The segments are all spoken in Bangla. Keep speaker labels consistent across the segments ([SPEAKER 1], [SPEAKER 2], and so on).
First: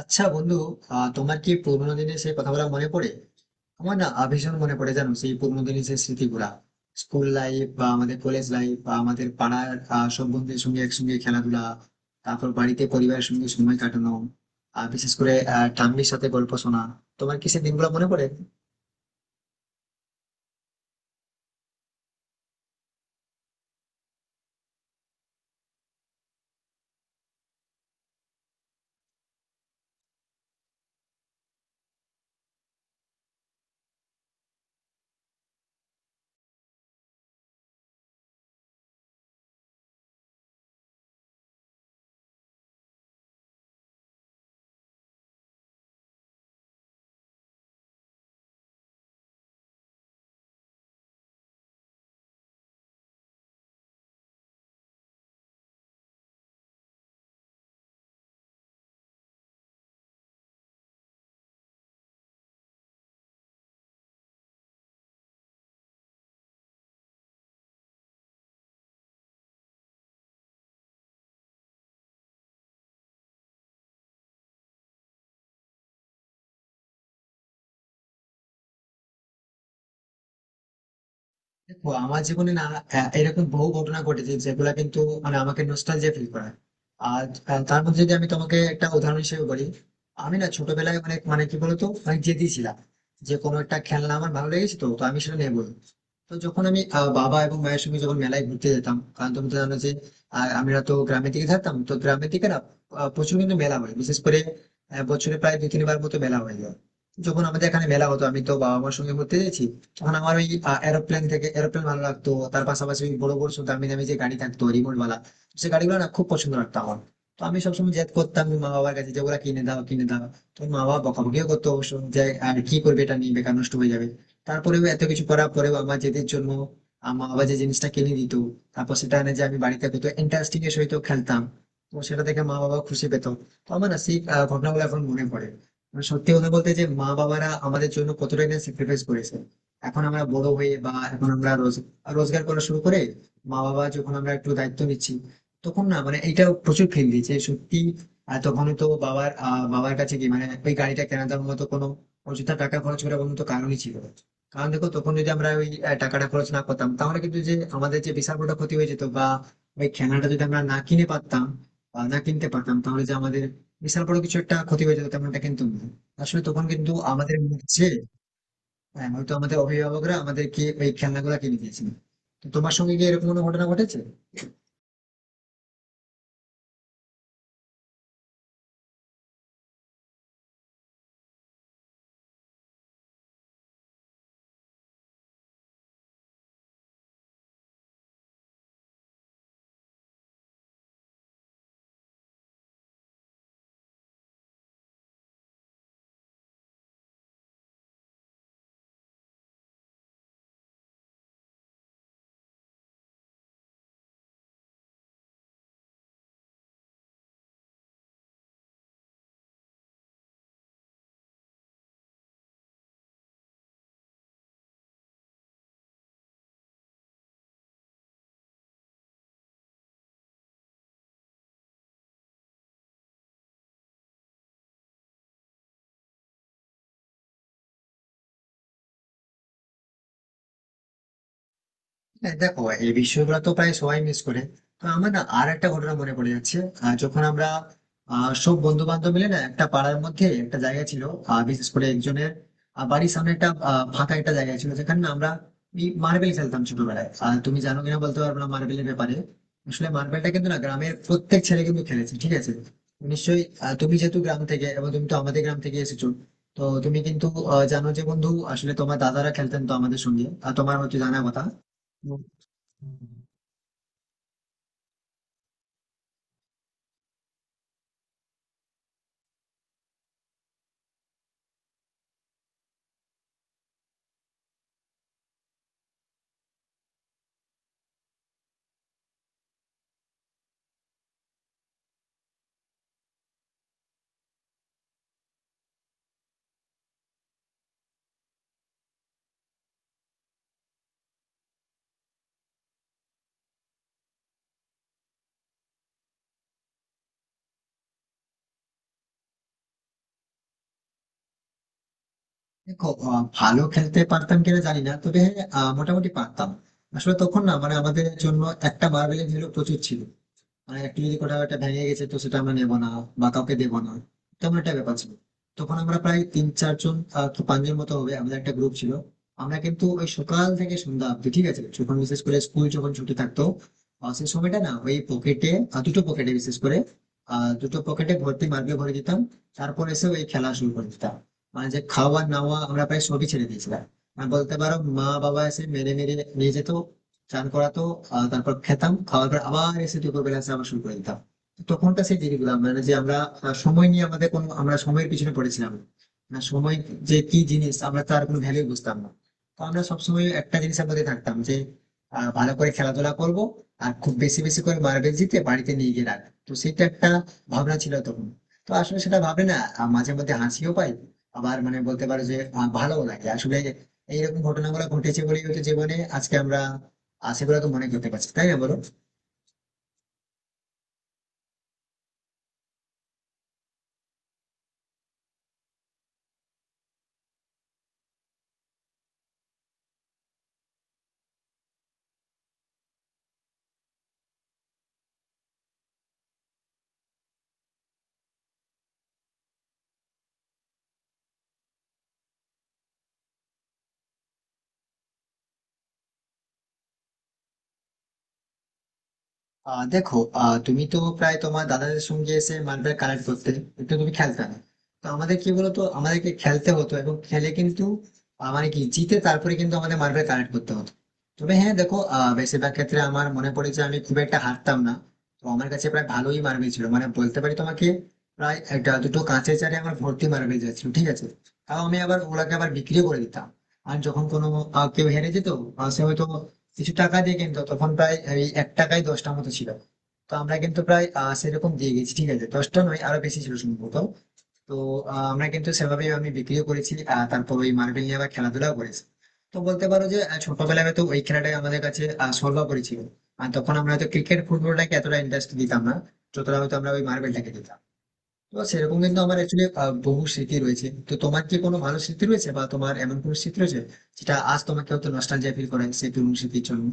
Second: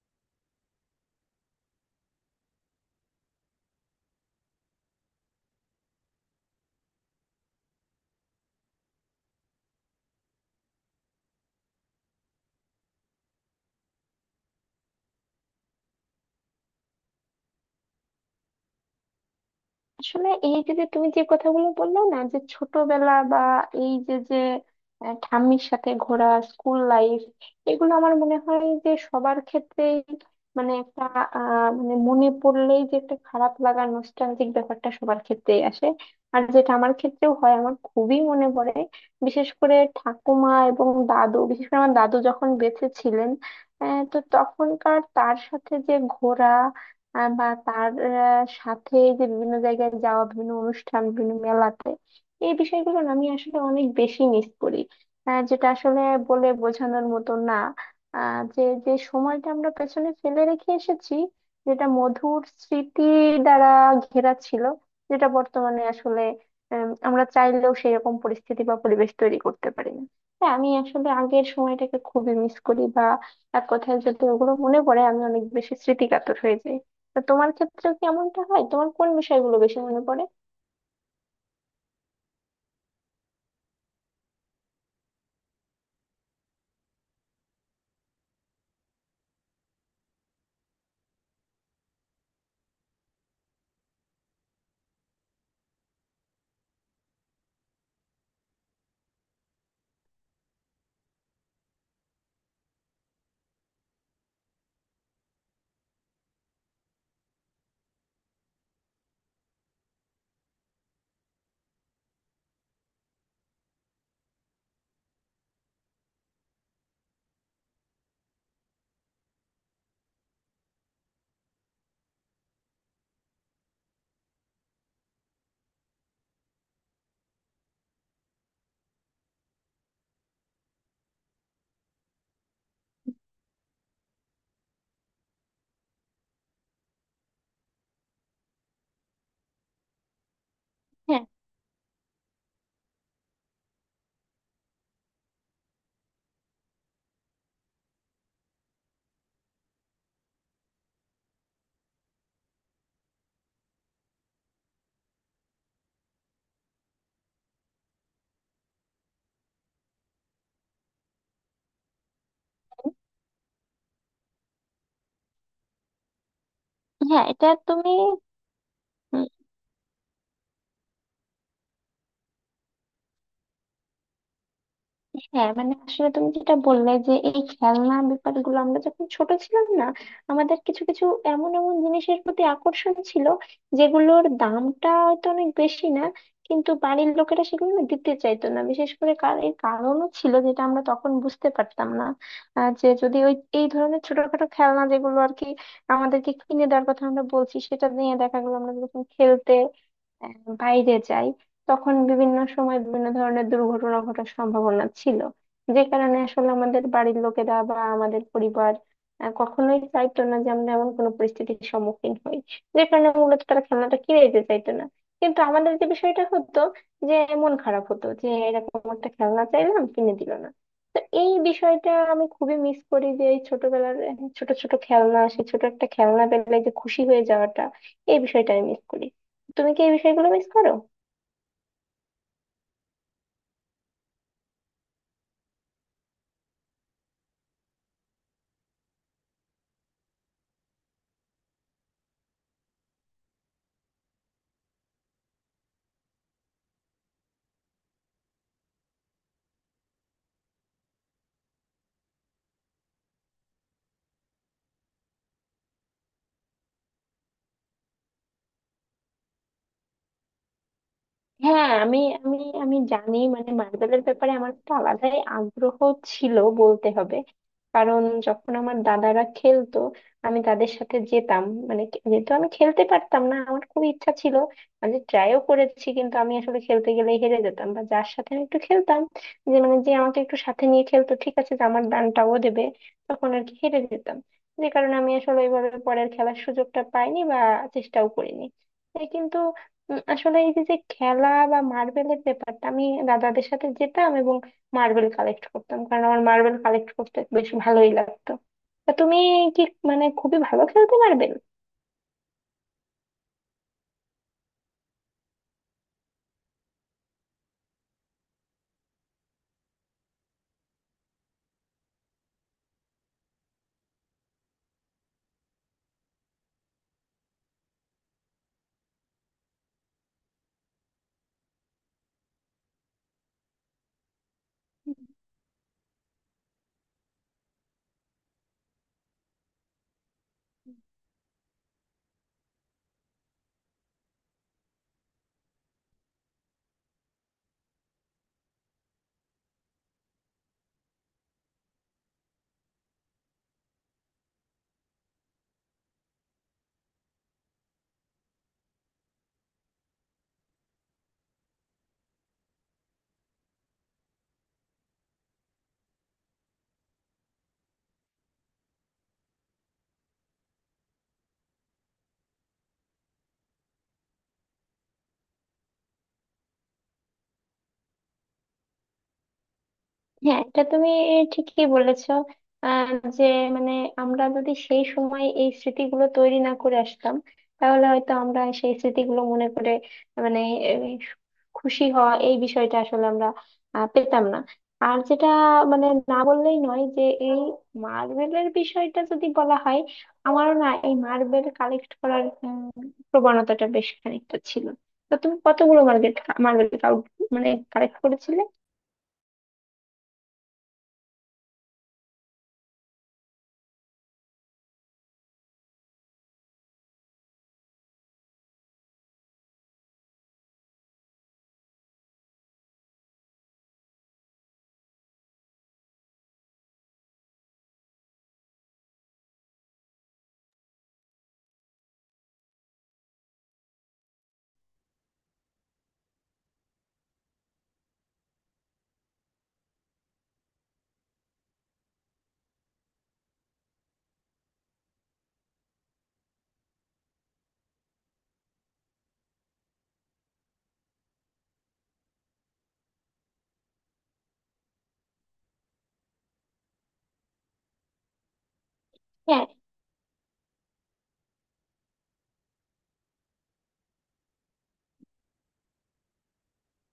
[SPEAKER 1] আচ্ছা বন্ধু, তোমার কি পুরোনো দিনের সেই কথাগুলো মনে পড়ে? আমার না ভীষণ মনে পড়ে, জানো সেই পুরোনো দিনের সেই স্মৃতিগুলা। স্কুল লাইফ বা আমাদের কলেজ লাইফ বা আমাদের পাড়ার সব বন্ধুদের সঙ্গে একসঙ্গে খেলাধুলা। তারপর বাড়িতে পরিবারের সঙ্গে সময় কাটানো। আর বিশেষ করে ঠাম্মির সাথে গল্প শোনা। তোমার কি সেই দিনগুলো মনে পড়ে?
[SPEAKER 2] আসলে এই যে যে তুমি যে কথাগুলো বললে না, যে ছোটবেলা বা এই যে যে আহ, ঠাম্মির সাথে ঘোরা, স্কুল লাইফ, এগুলো আমার মনে হয় যে সবার ক্ষেত্রেই, মানে একটা মানে মনে পড়লেই যে একটা খারাপ লাগা, নস্টালজিক ব্যাপারটা সবার ক্ষেত্রেই আসে। আর যেটা আমার ক্ষেত্রেও হয়, আমার খুবই মনে পড়ে, বিশেষ করে ঠাকুমা এবং দাদু, বিশেষ করে আমার দাদু যখন বেঁচে ছিলেন। তো তখনকার তার সাথে যে ঘোরা, বা তার সাথে যে বিভিন্ন জায়গায় যাওয়া, বিভিন্ন অনুষ্ঠান, বিভিন্ন মেলাতে, এই বিষয়গুলো না আমি আসলে অনেক বেশি মিস করি। যেটা আসলে বলে বোঝানোর মতো না। যে যে সময়টা আমরা পেছনে ফেলে রেখে এসেছি, যেটা মধুর স্মৃতি দ্বারা ঘেরা ছিল, যেটা বর্তমানে আসলে আমরা চাইলেও সেরকম পরিস্থিতি বা পরিবেশ তৈরি করতে পারি না। হ্যাঁ, আমি আসলে আগের সময়টাকে খুবই মিস করি, বা এক কথায় যদি ওগুলো মনে পড়ে আমি অনেক বেশি স্মৃতিকাতর হয়ে যাই। তা তোমার ক্ষেত্রে কেমনটা হয়, তোমার কোন বিষয়গুলো বেশি মনে পড়ে?
[SPEAKER 1] দেখো, আমার জীবনে না এরকম বহু ঘটনা ঘটেছে যেগুলো কিন্তু মানে আমাকে নস্টালজিয়া ফিল করায়। আর তার মধ্যে যদি আমি তোমাকে একটা উদাহরণ হিসেবে বলি। আমি না ছোটবেলায় অনেক, মানে কি বলতো, অনেক জেদি ছিলাম। যে কোনো একটা খেলনা আমার ভালো লেগেছে তো তো আমি সেটা নেবো। তো যখন আমি বাবা এবং মায়ের সঙ্গে যখন মেলায় ঘুরতে যেতাম, কারণ তুমি তো জানো যে আমরা তো গ্রামের দিকে থাকতাম, তো গ্রামের দিকে না প্রচুর কিন্তু মেলা হয়, বিশেষ করে বছরে প্রায় দু তিনবার মতো মেলা হয়ে যায়। যখন আমাদের এখানে মেলা হতো, আমি তো বাবা মার সঙ্গে ঘুরতে গেছি। তখন আমার ওই এরোপ্লেন, থেকে এরোপ্লেন ভালো লাগতো, তার পাশাপাশি ওই বড় বড় সব দামি দামি যে গাড়ি থাকতো, রিমোট ওয়ালা, সে গাড়িগুলো না খুব পছন্দ লাগতো আমার। তো আমি সবসময় জেদ করতাম মা বাবার কাছে যে ওরা কিনে দাও কিনে দাও। তো মা বাবা বকাবকিও করতো অবশ্য, যে আর কি করবে, এটা নিয়ে বেকার নষ্ট হয়ে যাবে। তারপরেও এত কিছু করার পরেও, আমার জেদের জন্য আমার বাবা যে জিনিসটা কিনে দিত, তারপর সেটা এনে যে আমি বাড়িতে কত ইন্টারেস্টিং এর সহিত খেলতাম, তো সেটা দেখে মা বাবা খুশি পেত। তো আমার না সেই ঘটনাগুলো এখন মনে পড়ে। মানে সত্যি কথা বলতে, যে মা বাবারা আমাদের জন্য কতটাই না স্যাক্রিফাইস করেছে। এখন আমরা বড় হয়ে, বা
[SPEAKER 2] হ্যাঁ,
[SPEAKER 1] এখন আমরা রোজগার করা শুরু করে, মা বাবা, যখন আমরা একটু দায়িত্ব নিচ্ছি, তখন না মানে এটা প্রচুর ফিল দিয়েছে সত্যি। আর তখন তো বাবার বাবার কাছে কি মানে ওই গাড়িটা কেনার মতো কোনো অযথা টাকা খরচ করার কোনো তো কারণই ছিল না। কারণ দেখো, তখন যদি আমরা ওই টাকাটা খরচ না করতাম, তাহলে কিন্তু যে আমাদের যে বিশাল বড় ক্ষতি হয়ে যেত, বা ওই খেলনাটা যদি আমরা না কিনে পারতাম বা না কিনতে পারতাম, তাহলে যে আমাদের বিশাল বড় কিছু একটা ক্ষতি হয়ে যেত, তেমনটা কিন্তু না। আসলে তখন কিন্তু
[SPEAKER 2] হ্যাঁ,
[SPEAKER 1] আমাদের
[SPEAKER 2] এটা
[SPEAKER 1] মনে হচ্ছে
[SPEAKER 2] তুমি।
[SPEAKER 1] হ্যাঁ, হয়তো আমাদের অভিভাবকরা আমাদেরকে ওই খেলনাগুলা কিনে দিয়েছিল। তো তোমার সঙ্গে কি এরকম কোনো ঘটনা ঘটেছে?
[SPEAKER 2] হ্যাঁ, মানে আসলে তুমি যেটা বললে যে এই খেলনা ব্যাপারগুলো, আমরা যখন ছোট ছিলাম না, আমাদের কিছু কিছু এমন এমন জিনিসের প্রতি আকর্ষণ ছিল যেগুলোর দামটা হয়তো অনেক বেশি না, কিন্তু বাড়ির লোকেরা সেগুলো না দিতে চাইতো না, বিশেষ করে কার এর কারণও ছিল যেটা আমরা তখন বুঝতে পারতাম না। যে যদি ওই এই ধরনের ছোটখাটো খেলনা, যেগুলো আর কি আমাদেরকে কিনে দেওয়ার কথা আমরা বলছি, সেটা নিয়ে দেখা গেলো আমরা যখন খেলতে বাইরে যাই, তখন বিভিন্ন সময় বিভিন্ন ধরনের দুর্ঘটনা ঘটার সম্ভাবনা ছিল, যে কারণে আসলে আমাদের বাড়ির লোকেরা বা আমাদের পরিবার কখনোই চাইতো না যে আমরা এমন কোনো পরিস্থিতির সম্মুখীন হই, যে কারণে মূলত তারা খেলনাটা কিনে দিতে চাইতো না। কিন্তু আমাদের যে বিষয়টা হতো, যে মন খারাপ হতো যে এরকম একটা খেলনা চাইলাম কিনে দিল না। তো এই বিষয়টা আমি খুবই মিস করি যে এই ছোটবেলার ছোট ছোট খেলনা, সে ছোট একটা খেলনা পেলে যে খুশি হয়ে যাওয়াটা, এই বিষয়টা আমি মিস করি। তুমি কি এই বিষয়গুলো মিস করো?
[SPEAKER 1] হ্যাঁ, দেখো, এই বিষয়গুলো তো প্রায় সবাই মিস করে। তো আমার না আর একটা ঘটনা মনে পড়ে যাচ্ছে। যখন আমরা সব বন্ধু বান্ধব মিলে না একটা পাড়ার মধ্যে একটা জায়গা ছিল, বিশেষ করে একজনের বাড়ির সামনে একটা ফাঁকা একটা জায়গা ছিল, যেখানে না আমরা মার্বেল খেলতাম ছোটবেলায়। আর তুমি জানো কিনা বলতে পারবো না মার্বেলের ব্যাপারে। আসলে মার্বেলটা কিন্তু না গ্রামের প্রত্যেক ছেলে কিন্তু খেলেছে, ঠিক আছে, নিশ্চয়ই তুমি যেহেতু গ্রাম থেকে, এবং তুমি তো আমাদের গ্রাম থেকে এসেছো, তো তুমি কিন্তু জানো। যে বন্ধু, আসলে তোমার দাদারা খেলতেন তো আমাদের সঙ্গে, আর তোমার হয়তো জানা কথা।
[SPEAKER 2] হ্যাঁ আমি,
[SPEAKER 1] তো
[SPEAKER 2] আমি আমি জানি মানে মার্বেলের ব্যাপারে আমার একটা আলাদাই আগ্রহ ছিল বলতে হবে। কারণ যখন আমার দাদারা খেলতো আমি তাদের সাথে যেতাম, মানে যেহেতু আমি খেলতে পারতাম না, আমার খুব ইচ্ছা ছিল। আমি ট্রাইও করেছি কিন্তু আমি আসলে খেলতে গেলে হেরে যেতাম, বা যার সাথে আমি একটু খেলতাম, যে মানে যে আমাকে একটু সাথে নিয়ে খেলতো ঠিক আছে, যে আমার দানটাও দেবে, তখন আর কি হেরে যেতাম। যে কারণে আমি আসলে ওইভাবে পরের খেলার সুযোগটা পাইনি বা চেষ্টাও করিনি। এই কিন্তু আসলে এই যে যে খেলা বা মার্বেলের ব্যাপারটা, আমি দাদাদের সাথে যেতাম এবং মার্বেল কালেক্ট করতাম, কারণ আমার মার্বেল কালেক্ট করতে বেশ ভালোই লাগতো। তা তুমি কি মানে খুবই ভালো খেলতে মার্বেল?
[SPEAKER 1] দেখো, ভালো খেলতে পারতাম কিনা জানি না, তবে হ্যাঁ, মোটামুটি পারতাম। আসলে তখন না মানে আমাদের জন্য একটা মার্বেলের ভ্যালু প্রচুর ছিল। মানে একটু যদি কোথাও একটা ভেঙে গেছে তো সেটা আমরা নেবো না বা কাউকে দেবো না, তেমন একটা ব্যাপার ছিল। তখন আমরা প্রায় তিন চারজন, কি পাঁচজন মতো হবে, আমাদের একটা গ্রুপ ছিল। আমরা কিন্তু ওই সকাল থেকে সন্ধ্যা অব্দি, ঠিক আছে, যখন বিশেষ করে স্কুল যখন ছুটি থাকতো, সেই সময়টা না ওই পকেটে, দুটো পকেটে, বিশেষ করে দুটো পকেটে ভর্তি মার্কে ভরে দিতাম। তারপর এসে ওই খেলা শুরু করে দিতাম। মানে যে খাওয়া নাওয়া আমরা প্রায় সবই ছেড়ে দিয়েছিলাম। আর বলতে পারো মা বাবা এসে মেরে মেরে নিয়ে যেত, চান করাতো, তারপর খেতাম। খাওয়ার পর আবার এসে দুপুরবেলা এসে আবার শুরু করে দিতাম। তো তখনকার সেই জিনিসগুলো, মানে যে আমরা সময় নিয়ে আমাদের কোনো, আমরা সময়ের পিছনে পড়েছিলাম না। না, সময় যে কি জিনিস আমরা তার কোনো ভ্যালু বুঝতাম না। তো আমরা সবসময় একটা জিনিসের মধ্যে থাকতাম যে ভালো করে খেলাধুলা করব আর খুব বেশি বেশি করে মার্বেল জিতে বাড়িতে নিয়ে গিয়ে রাখবো, তো সেটা একটা ভাবনা ছিল তখন। তো আসলে সেটা ভাবে না মাঝে মধ্যে হাসিও পাই, আবার মানে বলতে পারো যে ভালোও লাগে আসলে। এইরকম ঘটনাগুলো ঘটেছে বলেই হয়তো জীবনে আজকে আমরা সেগুলো তো মনে করতে পারছি, তাই না বলো?
[SPEAKER 2] হ্যাঁ এটা তুমি ঠিকই বলেছো। আহ যে মানে আমরা যদি সেই সময় এই স্মৃতিগুলো তৈরি না করে আসতাম, তাহলে হয়তো আমরা সেই স্মৃতিগুলো মনে করে, মানে এই খুশি হওয়া, এই বিষয়টা আসলে আমরা পেতাম না। আর যেটা মানে না বললেই নয় যে এই মার্বেলের বিষয়টা যদি বলা হয়, আমারও না এই মার্বেল কালেক্ট করার প্রবণতাটা বেশ খানিকটা ছিল। তো তুমি কতগুলো মার্বেল, মার্বেল মানে কালেক্ট করেছিলে?
[SPEAKER 1] দেখো, তুমি তো প্রায় তোমার দাদাদের সঙ্গে এসে মার্বেল কালেক্ট করতে, কিন্তু তুমি খেলতে না। তো আমাদের কি বলতো, আমাদেরকে খেলতে হতো এবং খেলে কিন্তু মানে কি জিতে, তারপরে কিন্তু আমাদের মার্বেল কালেক্ট করতে হতো। তবে হ্যাঁ, দেখো, বেশিরভাগ ক্ষেত্রে আমার মনে পড়ে যে আমি খুব একটা হারতাম না। তো আমার কাছে প্রায় ভালোই মার্বেল ছিল, মানে বলতে পারি তোমাকে প্রায় একটা দুটো কাঁচের চারে আমার ভর্তি মার্বেল যাচ্ছিল, ঠিক আছে। তাও আমি আবার ওগুলাকে আবার বিক্রিও করে দিতাম। আর যখন কোনো কেউ হেরে যেত, সে হয়তো কিছু টাকা দিয়ে, কিন্তু তখন প্রায় এই 1 টাকায় 10টার মতো ছিল। তো আমরা কিন্তু প্রায় সেরকম দিয়ে গেছি, ঠিক আছে, 10টা নয় আরো বেশি ছিল সম্ভবত। তো আমরা কিন্তু সেভাবে আমি বিক্রিও করেছি, তারপর ওই মার্বেল নিয়ে আবার খেলাধুলাও করেছি। তো বলতে পারো যে ছোটবেলায় হয়তো ওই খেলাটাই আমাদের কাছে সর্বোপরি ছিল। আর তখন আমরা হয়তো ক্রিকেট ফুটবলটাকে এতটা ইন্টারেস্ট দিতাম না যতটা হয়তো আমরা ওই মার্বেলটাকে দিতাম। তো সেরকম কিন্তু আমার অ্যাকচুয়ালি বহু স্মৃতি রয়েছে। তো তোমার কি কোনো ভালো স্মৃতি রয়েছে, বা তোমার এমন কোনো স্মৃতি রয়েছে যেটা আজ তোমাকে হয়তো নস্টালজিয়া ফিল করেন সেই পুরনো স্মৃতির জন্য?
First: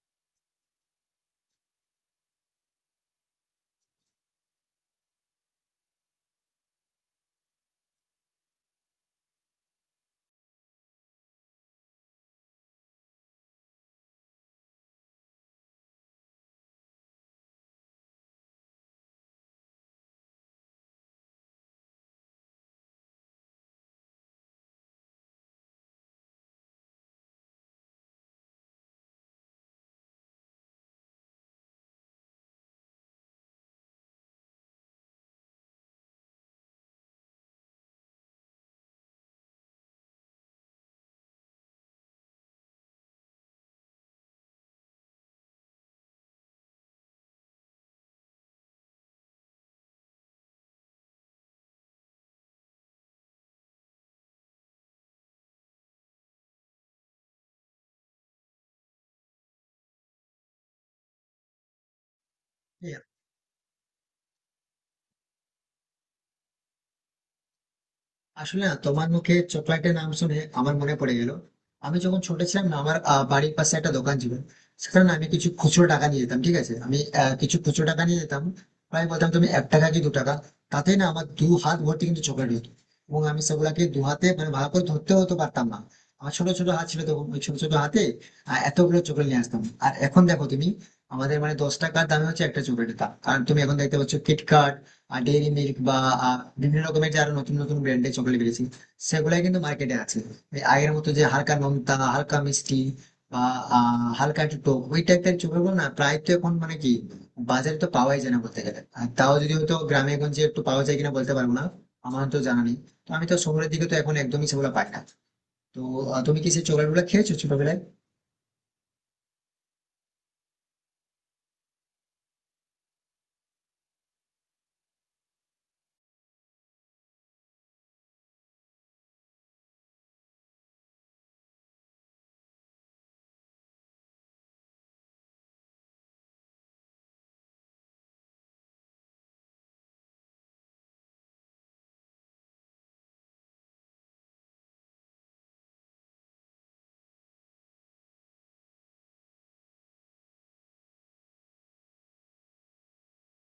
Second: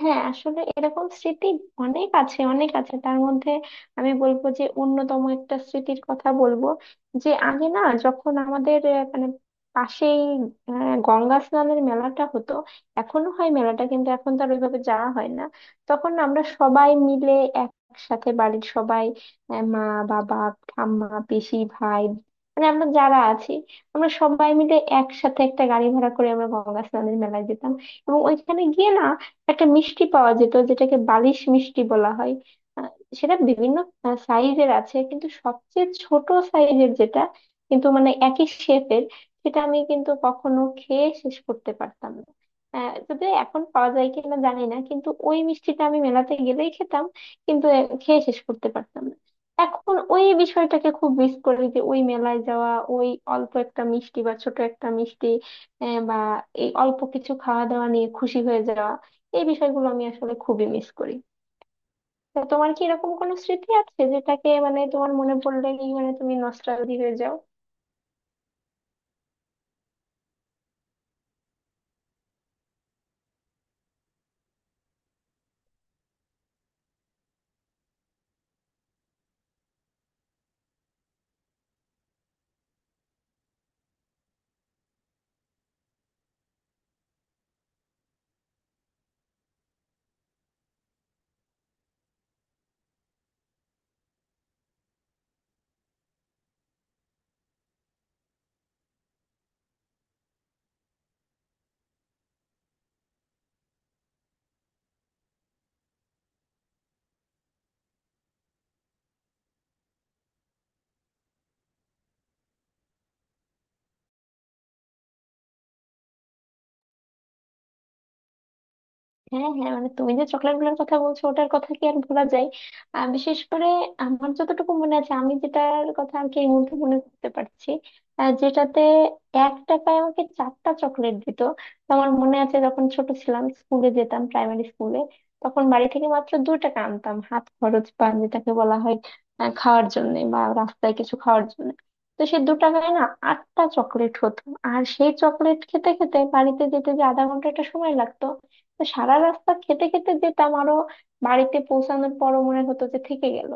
[SPEAKER 2] হ্যাঁ আসলে এরকম স্মৃতি অনেক আছে, অনেক আছে, তার মধ্যে আমি বলবো যে অন্যতম একটা স্মৃতির কথা বলবো। যে আগে না, যখন আমাদের মানে পাশেই গঙ্গা স্নানের মেলাটা হতো, এখনো হয় মেলাটা কিন্তু এখন তো আর ওইভাবে যাওয়া হয় না। তখন আমরা সবাই মিলে একসাথে, বাড়ির সবাই, মা, বাবা, ঠাম্মা, পিসি, ভাই, মানে আমরা যারা আছি, আমরা সবাই মিলে একসাথে একটা গাড়ি ভাড়া করে আমরা গঙ্গা স্নানের মেলায় যেতাম। এবং ওইখানে গিয়ে না একটা মিষ্টি পাওয়া যেত যেটাকে বালিশ মিষ্টি বলা হয়। আহ, সেটা বিভিন্ন সাইজের আছে, কিন্তু সবচেয়ে ছোট সাইজের যেটা, কিন্তু মানে একই শেপের, সেটা আমি কিন্তু কখনো খেয়ে শেষ করতে পারতাম না। যদিও এখন পাওয়া যায় কিনা জানি না, কিন্তু ওই মিষ্টিটা আমি মেলাতে গেলেই খেতাম, কিন্তু খেয়ে শেষ করতে পারতাম না। এখন ওই বিষয়টাকে খুব মিস করি, যে ওই মেলায় যাওয়া, ওই অল্প একটা মিষ্টি বা ছোট একটা মিষ্টি, বা এই অল্প কিছু খাওয়া দাওয়া নিয়ে খুশি হয়ে যাওয়া, এই বিষয়গুলো আমি আসলে খুবই মিস করি। তা তোমার কি এরকম কোনো স্মৃতি আছে যেটাকে মানে তোমার মনে পড়লেই মানে তুমি নস্টালজি হয়ে যাও?
[SPEAKER 1] আসলে না তোমার মুখে চকলেটের নাম শুনে আমার মনে পড়ে গেল। আমি যখন ছোট ছিলাম না, আমার বাড়ির পাশে একটা দোকান ছিল। সেখানে না আমি কিছু খুচরো টাকা নিয়ে যেতাম, ঠিক আছে, আমি কিছু খুচরো টাকা নিয়ে যেতাম, প্রায় বলতাম তুমি 1 টাকা কি 2 টাকা। তাতে না আমার দু হাত ভর্তি কিন্তু চকলেট হতো, এবং আমি সেগুলাকে দু হাতে মানে ভালো করে ধরতে হতো পারতাম না। আমার ছোট ছোট হাত ছিল তখন, ওই ছোট ছোট হাতে এতগুলো চকলেট নিয়ে আসতাম। আর এখন দেখো তুমি, আমাদের মানে 10 টাকার দামে হচ্ছে একটা চকলেটের দাম, কারণ তুমি এখন দেখতে পাচ্ছ কিটক্যাট, ডেইরি মিল্ক বা বিভিন্ন রকমের যে আরো নতুন নতুন ব্র্যান্ডের চকলেট বেরিয়েছে, সেগুলাই কিন্তু মার্কেটে আছে। এই আগের মতো যে হালকা নোনতা হালকা মিষ্টি বা হালকা একটু টক ওই টাইপের চকলেটগুলো না প্রায় তো এখন মানে কি বাজারে তো পাওয়াই যায় না বলতে গেলে। আর তাও যদি হয়তো গ্রামে গঞ্জে একটু পাওয়া যায় কিনা বলতে পারবো না, আমার তো জানা নেই। তো আমি তো শহরের দিকে তো এখন একদমই সেগুলো পাই না। তো তুমি কি সেই চকলেট গুলো খেয়েছো ছোটবেলায়?
[SPEAKER 2] হ্যাঁ, হ্যাঁ, মানে তুমি যে চকলেট গুলোর কথা বলছো ওটার কথা কি আর ভোলা যায়! বিশেষ করে আমার যতটুকু মনে আছে, আমি যেটার কথা আর কি এই মুহূর্তে মনে করতে পারছি, যেটাতে 1 টাকায় আমাকে 4টা চকলেট দিত। তো আমার মনে আছে যখন ছোট ছিলাম, স্কুলে যেতাম প্রাইমারি স্কুলে, তখন বাড়ি থেকে মাত্র 2 টাকা আনতাম হাত খরচ বা যেটাকে বলা হয়, খাওয়ার জন্য বা রাস্তায় কিছু খাওয়ার জন্য। তো সে 2 টাকায় না 8টা চকলেট হতো। আর সেই চকলেট খেতে খেতে বাড়িতে যেতে যে আধা ঘন্টা একটা সময় লাগতো, তো সারা রাস্তা খেতে খেতে যেতাম, আরো বাড়িতে পৌঁছানোর পরও মনে হতো যে থেকে গেল।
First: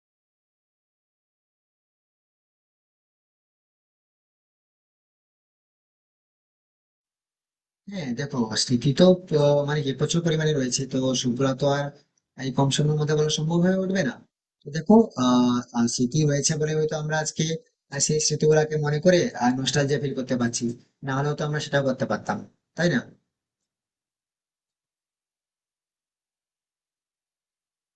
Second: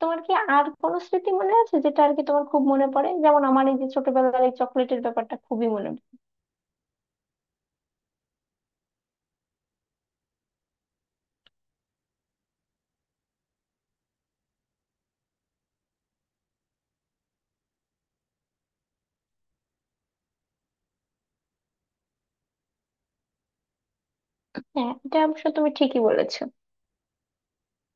[SPEAKER 2] তোমার কি আর কোনো স্মৃতি মনে আছে যেটা আর কি তোমার খুব মনে পড়ে, যেমন আমার এই যে ছোটবেলার এই চকলেটের ব্যাপারটা খুবই মনে পড়ে?
[SPEAKER 1] হ্যাঁ, দেখো, স্মৃতি তো মানে কি প্রচুর পরিমাণে রয়েছে, তো সেগুলো তো আর এই কম সময়ের মধ্যে বলা সম্ভব হয়ে উঠবে না। তো দেখো, আহ আহ, স্মৃতি হয়েছে বলে হয়তো আমরা আজকে সেই স্মৃতিগুলাকে মনে করে আর নস্টালজিয়া ফিল করতে পারছি, না হলেও তো আমরা সেটা করতে পারতাম, তাই না?
[SPEAKER 2] হ্যাঁ এটা অবশ্য তুমি ঠিকই বলেছো।